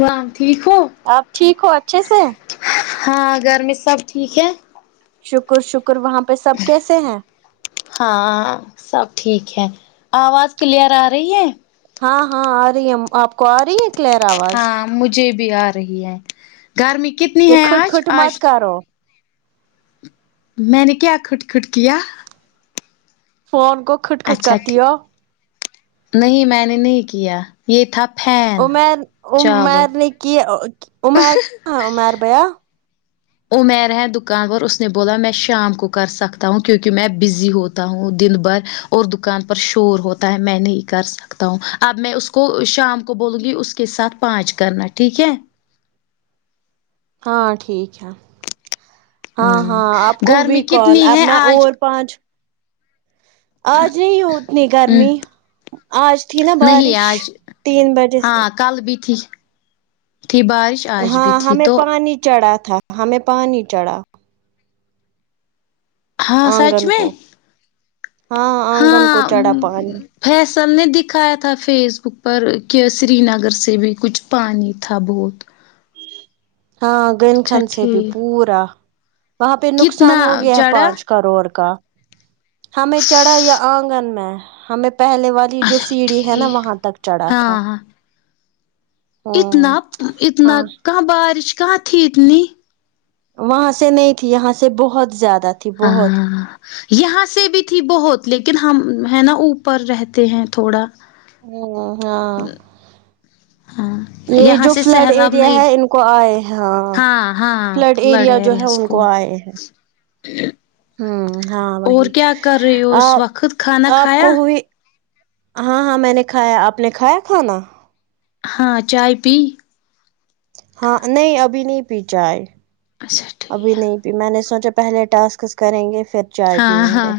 harm ٹھیک ہو آپ ٹھیک ہو اچھے سے ہاں گھر میں سب ٹھیک ہے شکر شکر وہاں پہ سب کیسے ہیں ہاں سب ٹھیک ہے آواز کلیئر آ رہی ہے ہاں ہاں آ رہی ہے آپ کو آ رہی ہے کلیئر آواز ہاں مجھے بھی آ رہی ہے گرمی کتنی یہ ہے کھٹ آج کھٹ آج مت کرو میں نے کیا کھوٹ کھوٹ کیا فون کو کھٹ کھٹ اچھا کرتی ٹھیک ہو نہیں میں نے نہیں کیا یہ تھا پھین عمیر عمیر نے کی ا عمیر ہاں عمیر بھیا عمیر ہے دکان پر اس نے بولا میں شام کو کر سکتا ہوں کیوںکہ میں بزی ہوتا ہوں دن بھر اور دکان پر شور ہوتا ہے میں نہیں کرسک تا ہوں اب میں اس کو شام کو بولوں گی اس کے ساتھ پانچ کرنا ٹھیک ہے ہاں ٹھیک ہے ہاں ہوں ہاں آپ کو گرمی ہوئی کال کتنی اب ہے میں آج اور پانچ آج نہیں اتنی ہوں گرمی آج تھی نا نہیں بارش آج تین بجے سے ہاں کل بھی تھی تھی بارش آج بھی ہاں تھی ہمیں تو پانی چڑھا تھا ہمیں پانی چڑھا ہاں سچ آنگن میں کو ہاں آنگن ہاں کو چڑھا امم پانی فیصل نے دکھایا تھا فیس بک پر کہ سری نگر سے بھی کچھ پانی تھا بہت ہاں گن اچھا خھن سے بھی ٹھیک پورا وہاں پہ نقصان کتنا ہو گیا چڑھا پانچ کروڑ کا ہمیں چڑھا یا آنگن میں ہمیں پہلے والا یہ جو اچھا سیڑھی ہے نا ٹھیک وہاں تک چڑھا تھا ہاں ہاں اتنا ہوں پ اتنا ہاں کہاں بارش کہاں تھی اتنی وہاں سے نہیں تھی یہاں سے بہت زیادہ تھی ہاں بہت ہاں یہاں سے بھی تھی بہت لیکن ہم ہے نا اوپر رہتے ہیں تھوڑا ہوں ہاں ہاں یہ یہاں جو سے فلڈ سیلاب ایریا ہے نہیں ان کو آئے ہاں فلڈ ایریا جو ہے ان کو اے ہے [inaudible] ہوں ہاں اور وہی کیا کر رہے ہو آ اس وقت کھانا آپ کو کھایا ہوئی ہاں ہاں میں نے کھایا آپ نے کھایا کھانا ہاں چائے پی ہاں نہیں ابھی نہیں پی چاہے اچھا ٹھیک ابھی نہیں میں نے سوچا پہلے ٹاسکس کریں گے پھر چائے ہاں پیئیں گے ہاں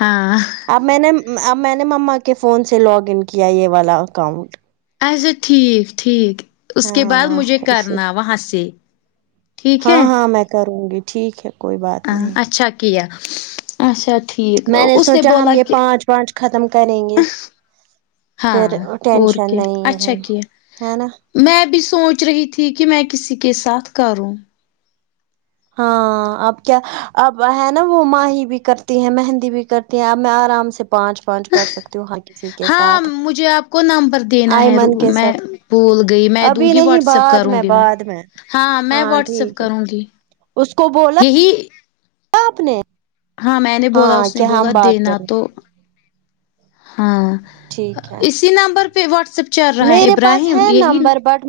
ہاں اب میں نے اب میں نے مما کے فون سے لاگ ان کیا یہ والا اکاؤنٹ اچھا ٹھیک ٹھیک اس کے بعد ہاں مجھے اسے کرنا وہاں سے ٹھیک ہے ہاں ہاں میں کروں گی ٹھیک ہے کوئی بات اں نہیں اچھا کیا اچھا ٹھیک میں اس نے سوچا بولا ہم یہ کہ پانچ پانچ ختم کریں گے آہن ہاں پھر اور ٹینشن کیا نہیں ہے اچھا کیا ہے نا میں بھی سوچ رہی تھی کہ میں کسی کے ساتھ کروں ہاں اب کیا اب ہے نا وہ ماہی بھی کرتی ہے مہندی بھی کر تی میں اب میں آرام سے پانچ پانچ کر سکتی ہوں ہر کسی کے ہاں ساتھ مجھے آپ کو نمبر دینا ہے رو آئمن کے میں ساتھ بھول گئی میں دوں ابھی گی نہیں واٹسپ بعد کروں گی میں بعد ہاں میں واٹسپ ٹھیک ہے کروں گی اس کو بولا یہی آپ نے ہاں میں نے بولا ہاں اس نے کہ ہم بولا بات دینا کریں تو ہاں ٹھیک ہے اسی نمبر پہ واٹسپ چل رہا ہے میرے پاس ابراہیم ہے یہی نا نمبر بٹ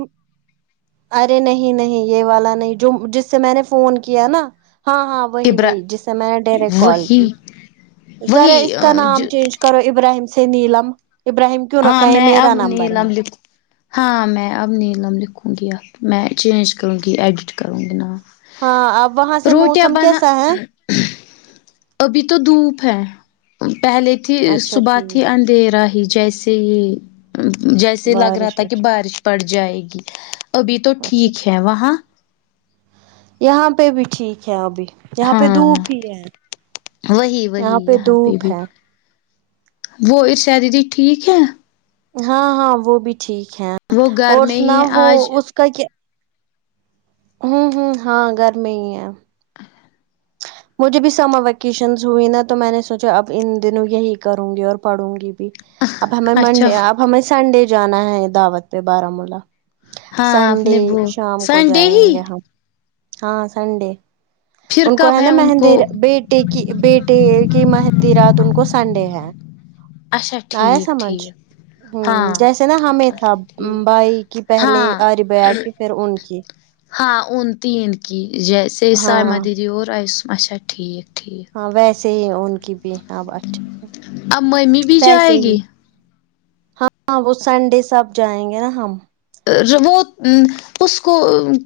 ارے نہیں نہیں یہ والا نہیں جو جس سے میں نے فون کیا نا ہاں ہاں وہی ابرا وہی جس میں نے ڈائریکٹ کال وہی کی ذرا اس کا نام وہی چینج کرو ابراہیم سے نیلم ابراہیم کیوں ہاں رکھا یہ میں اب میرا نمبر ہے نیلم لکھ ہاں میں اب نیلم لکھوں گی ا میں چینج کروں گی ایڈٹ کروں گی نام ہاں اب وہاں سے روٹیاں موسم بنا کیسا ہے ابھی تو دھوپ ہے پہلے تھی اچھا صبح تھی ٹھیک ان دے رہا ہی جیسے ہی جیسے لگ رہا بارش تھا کہ اچھا بارش پڑ جائے گی ابھی تو ٹھیک ہے وہاں یہاں پہ بھی ٹھیک ہے ابھی یہاں پہ ہاں دھوپ ہی ہے وہی وہی یہاں پہ دھوپ بھی ہے وہ ارشاد دیدی ٹھیک ہے ہاں ہاں وہ بھی ٹھیک ہے وہ گھر اور اس میں ہی نا ہے وہ آج اس کا کیا ہوں ہوں ہاں گھر میں ہی ہے ا ہ مجھے بھی سمر ویکیشن ہوئی نا تو میں نے سوچا اب ان دنوں یہی کروں گی اور پڑھوں گی بھی اب ہمیں اچھا منڈے اب ہمیں سنڈے جانا ہے دعوت پہ بارمولہ ہاں آپ سنڈے نے وہ شام کو سنڈے ہی جائیں گے ہم ہاں سنڈے پھر کب ہے ا ان مہندی کو بیٹے کی بیٹے کی مہندی رات ان کو سنڈے ہے اچھا ٹھیک ٹھیک ہون ہاں جیسے نا ہمیں تھا اچھا ٹھیک بھائی کی پہلے ہاں آریف بھیا کی پھر ان کی ہاں اون تین کی جیسے سائمہ ہاں دیدی اور آئیس اچھا ٹھیک ٹھیک ہاں ویسے ہی ان کی بھی اب اچھے سے اب ممی بھی ویسے جائے ہی گی ہاں وہ سنڈے سے اب جائیں گے نا ہم راوہ اس کو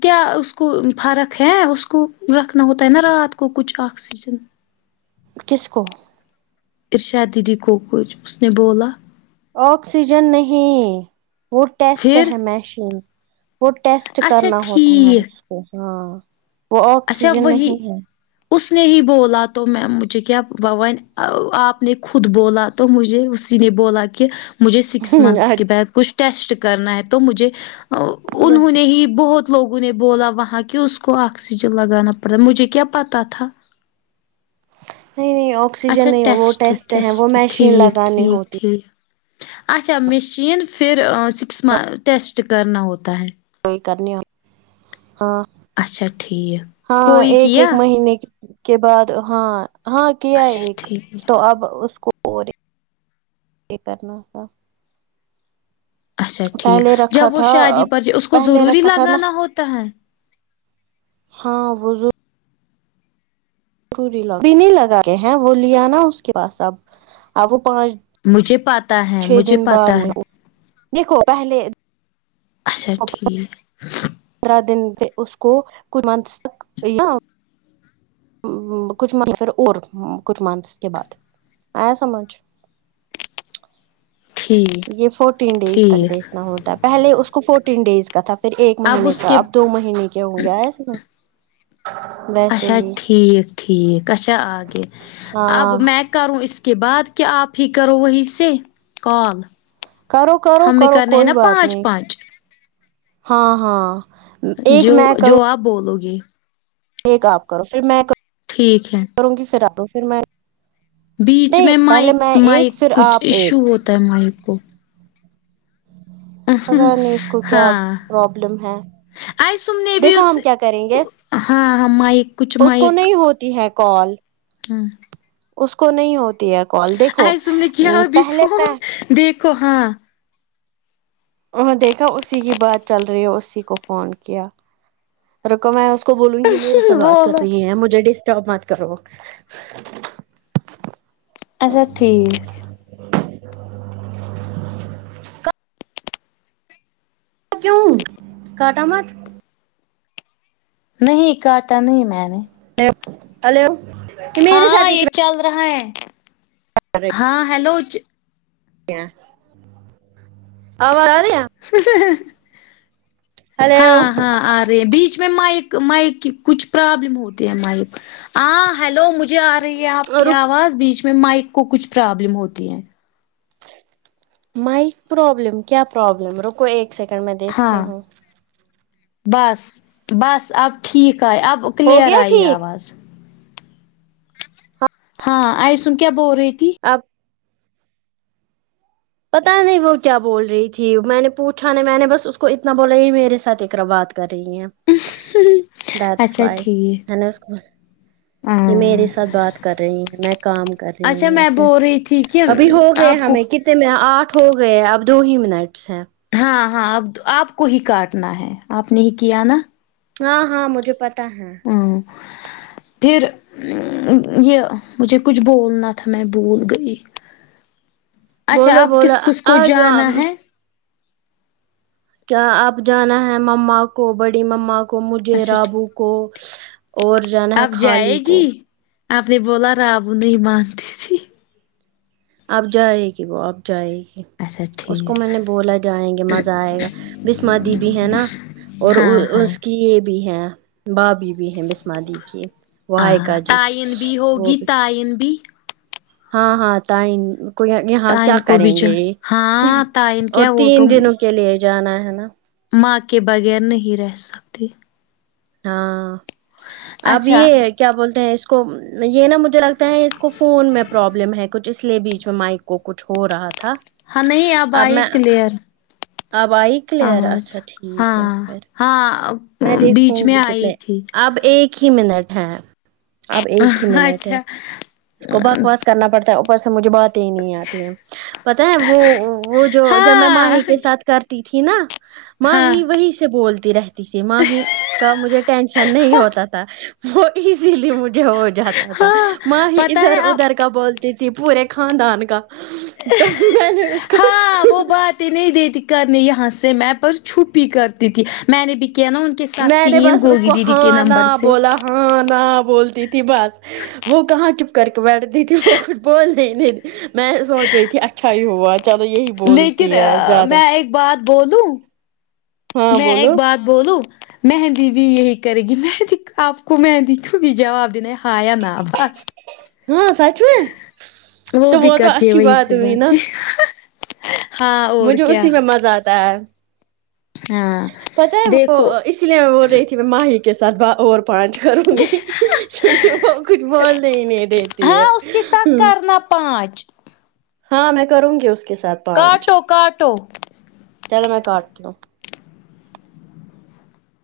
کیا اس کو فرق ہے اس کو رکھنا ہوتا نا رات کو کچھ آکسیجن کس کو ارشاد دیدی کو کچھ اس نے بولا آکسیجن نہیں وہ ٹیسٹ پھر ہے مشین وہ ٹیسٹ اچھا کرنا ہوتا ہے ٹھیک اس کو ہاں وہ اچھا آکسیجن وہی نہیں ہے اس نے ہی بولا تو میں مجھے کیا بون آپ نے خود بولا تو مجھے اسی نے بولا کہ مجھے سکس منتھس آج کے بعد کچھ ٹیسٹ کرنا ہے تو مجھے انہوں نے نہیں ہی بہت لوگوں نے بولا وہاں کہ اس کو آکسیجن لگانا پڑتا مجھے کیا پتا تھا نہیں نہیں اوک اچھا آکسیجن ٹیسٹ ٹیسٹ ٹھیک لگانی ٹھیک ہوتی ٹھیک اچھا میشین پھر سکس منت ٹیسٹ کرنا ہوتا ہے کوئی کرنی ہاں اچھا ٹھیک ہاں کوئی ایک ایک کیا مہینے کی کے بعد ہاں ہاں کیا اچھا ایک ٹھیک تو اب اس کو اور یہ کرنا تھا اچھا ٹھیک پہلے رکھا جب وہ تھا شادی پر اس کو پہلے ضروری رکھا تھا نا لگانا ہوتا ہے ہاں وہ ضرو ری لگا وہ نہیں لگے ہیں وہ لیا نہ اس کے پاس اب وہ پانچ مجھے پاتا ہے چھ مجھے دن بعد پاتا ہے ہوئے دیکھو پہلے اچھا ٹھیک پندرہ دن پے اس کو کچھ مونتس تک ہاں وں کچھ منتھ پھر اور کچھ منتھس کے بعد آیا سمجھ ٹھیک یہ فورٹین ڈیز تک ٹھیک دیکھنا ہوتا ہے پہلے اس کو فورٹین ڈیز کا تھا پھر ایک مہینے اس کا کے اب دو مہینے کیا ہوگیا اس میں اچھا ٹھیک ٹھیک اچھا آگے اب ہاں میں کروں ا اس کے بعد کہ آپ ہی کرو وہی سے کال کرو کرو ہمیں کرو کرنے ہیں کوئی نا بات پانچ نہیں پانچ ہاں ہاں ایک جو میں کروں جو آپ بولو گے ایک آپ کرو پھر میں کروں ٹھیک ہے کروں گی پھر آپ پھر میں بیچ نہیں میں پہلے مائک میں ایک مائک پھر کچھ آپ ایشو ایک ہوتا ہے مائک کو پتا نہیں اس کو کیا ہاں پرابلم ہے آج تم نے بھی دیکھو اس ہم کیا کریں گے ہاں ہاں مائک کچھ اس کو مائک نہیں ہوتی ہے کال ہاں اس کو نہیں ہوتی ہے اب آج تم نے کیا ابھی فون دیکھو ہاں انہیں دیکھا اسی کی بات چل رہی ہے اسی کو فون کیا رکو میں اس کو بولوں گی میرے ساتھ بات کر بولو رہی ہیں مجھے ڈسٹرب مت کرو اچھا ٹھیک کیوں کاٹا مت نہیں کاٹا نہیں میں نے ہیلو ہلو یہ میرے ہاں ساتھ ایک یہ چل رہا ہے ہاں ہیلوچ [unintelligible] آواز آ رہیا ہ ہ ہ ہاں ہلو ہاں آ رہی ہے بیچ میں مائک مائک کی کچھ پرابلم ہوتی ہے مائک ہاں ہیلو مجھے آ رہی ہے آپ کی رک آواز بیچ میں مائک کو کچھ پرابلم ہوتی ہے مائک پرابلم کیا پرابلم رکو ایک سیکنڈ میں دیکھتی ہاں ہوں بس بس اب ٹھیک آئے اب ہو کلیئر گیا آئی ٹھیک آواز ہاں آئسم کیا بول رہی تھی اب پتا نہیں وہ کیا بول رہی تھی میں نے پوچھا نہیں میں نے بس اس کو اتنا بولا یہ میرے ساتھ اقرا بات کر رہی ہیں دٹس اچھا وائے میں ٹھیک نے اسکو بولا یہ میرے ہاں ساتھ بات کر رہی ہیں میں کام کر رہی اچھا ہوں میں وسے بول رہی تھی کہ ابھی ہو گئے آپ کو ہمیں کتنے میں آٹھ ہو گئے ہیں اب دو ہی منٹس ہیں ہاں ہاں اب آپ کو ہی کاٹنا ہے آپ نے ہی کیا نا ہاں ہاں مجھے پتا ہے وں ہا پھر ا یہ مجھے کچھ بولنا تھا میں بھول گئی اچھا بولو آپ بولو کس کس کو آجاؤ امم جانا ہے کیا اب جانا ہے مما کو بڑی مما کو مجھے اچھا ٹھیک رابو کو اور جانا ہے آپ کھالی جائے گی کو آپ نے بولا رابو نہیں مانتی تھی اب جائے گی وہ آب جائے گی اچھا اس کو ٹھیک میں نے بولا جائیں گے مزہ آئے گا بسم دی بھی ہے نا اور ہاں ہاں اس کی یہ بھی ہے بھاھی بھی ہیں بسم دی کی وہ ہاں ہائیکا جی تائین بھی وہ ہوگی بھی تائین بھی ہاں ہاں تائیں کو یہاں کیا تعین کو بھی کریں جو گے یہ ہ ہاں تعین اور کیا وہ تین تو دنوں کے لیے جانا ہے نا ماں کے بغیر نہیں رہ سک تا اب اچھا یہ کیا بولتے ہیں اس کو یہ نا مجھے لگتا ہے اس کو فون میں پرابلم ہے کچھ اس لیے بیچ میں مائک کو کچھ ہو رہا تھا ہاں نہیں اب ائی کلیئر اب آئی کلیئر اچھا آواز ٹھیک ہے ہاں پھر ہاں میں دیکھوں بیچ میں گی آئی کتنے تھی اب ایک ہی منٹ ہے اب ایک ہی منٹ ہے اچھا اس کو بکواس کرنا پڑتا ہے اوپر سے مجھے بات ہی نہیں آتی ہے پتا ہے وہ وہ جو جب میں ہاں ماہی کے ساتھ کرتی تھی نا ہاں ماہی وہی سے بولتی رہ تی تھی ماہی کا مجھے ٹینشن نہیں ہوتا تھا وہ ایزیلی مجھے ہو جاتا تھا ہاں ماہی پتہ ہے ادھر آپ ادھر کا بول تھی پورے خاندان کا تو میں نے اس کو ہاں وہ بات نہیں دیتی کرنی یہاں سے میں پر چھپ ہی کرتی تھی میں نے بھی کیا نہ ان کے ساتھ میں نے تین بس اس گوگی کو دیدی کے ہان نہ نمبر سے بولا ہاں نہ بولتی تھی بس وہ کہاں چپ کر کے بیٹھتی تھی وہ کچھ بول ہی نہیں میں یہ سوچ رہی تھی اچھا ہی ہوا چلو یہی لیکن بولتی ہے زیادہ میں ایک بات بولوں ہاں میں ایک بولو بات بولوں مہندی بھی یہی کرے گی مہندی آپ کو مہندی کو بھی جواب دینا ہے ہاں یا نا بس ہاں سچ میں تو وہ بھی و تو کرتی ہے اچھی وہی بات سے ہوئی نا باتیں ہاں اور مجھے کیا اسی میں مزہ آتا ہے ہاں پتا ہے وہ دیکھو اسی لیے میں بول رہی تھی میں ماہی کے ساتھ با اور پانچ کروں گی کیونکہ وہ کچھ بولنے ہی نہیں دیتی ہے نا پانچ ہاں میں کروں گی اس کے ساتھ کاٹو کاٹو چل میں کاٹتی ہوں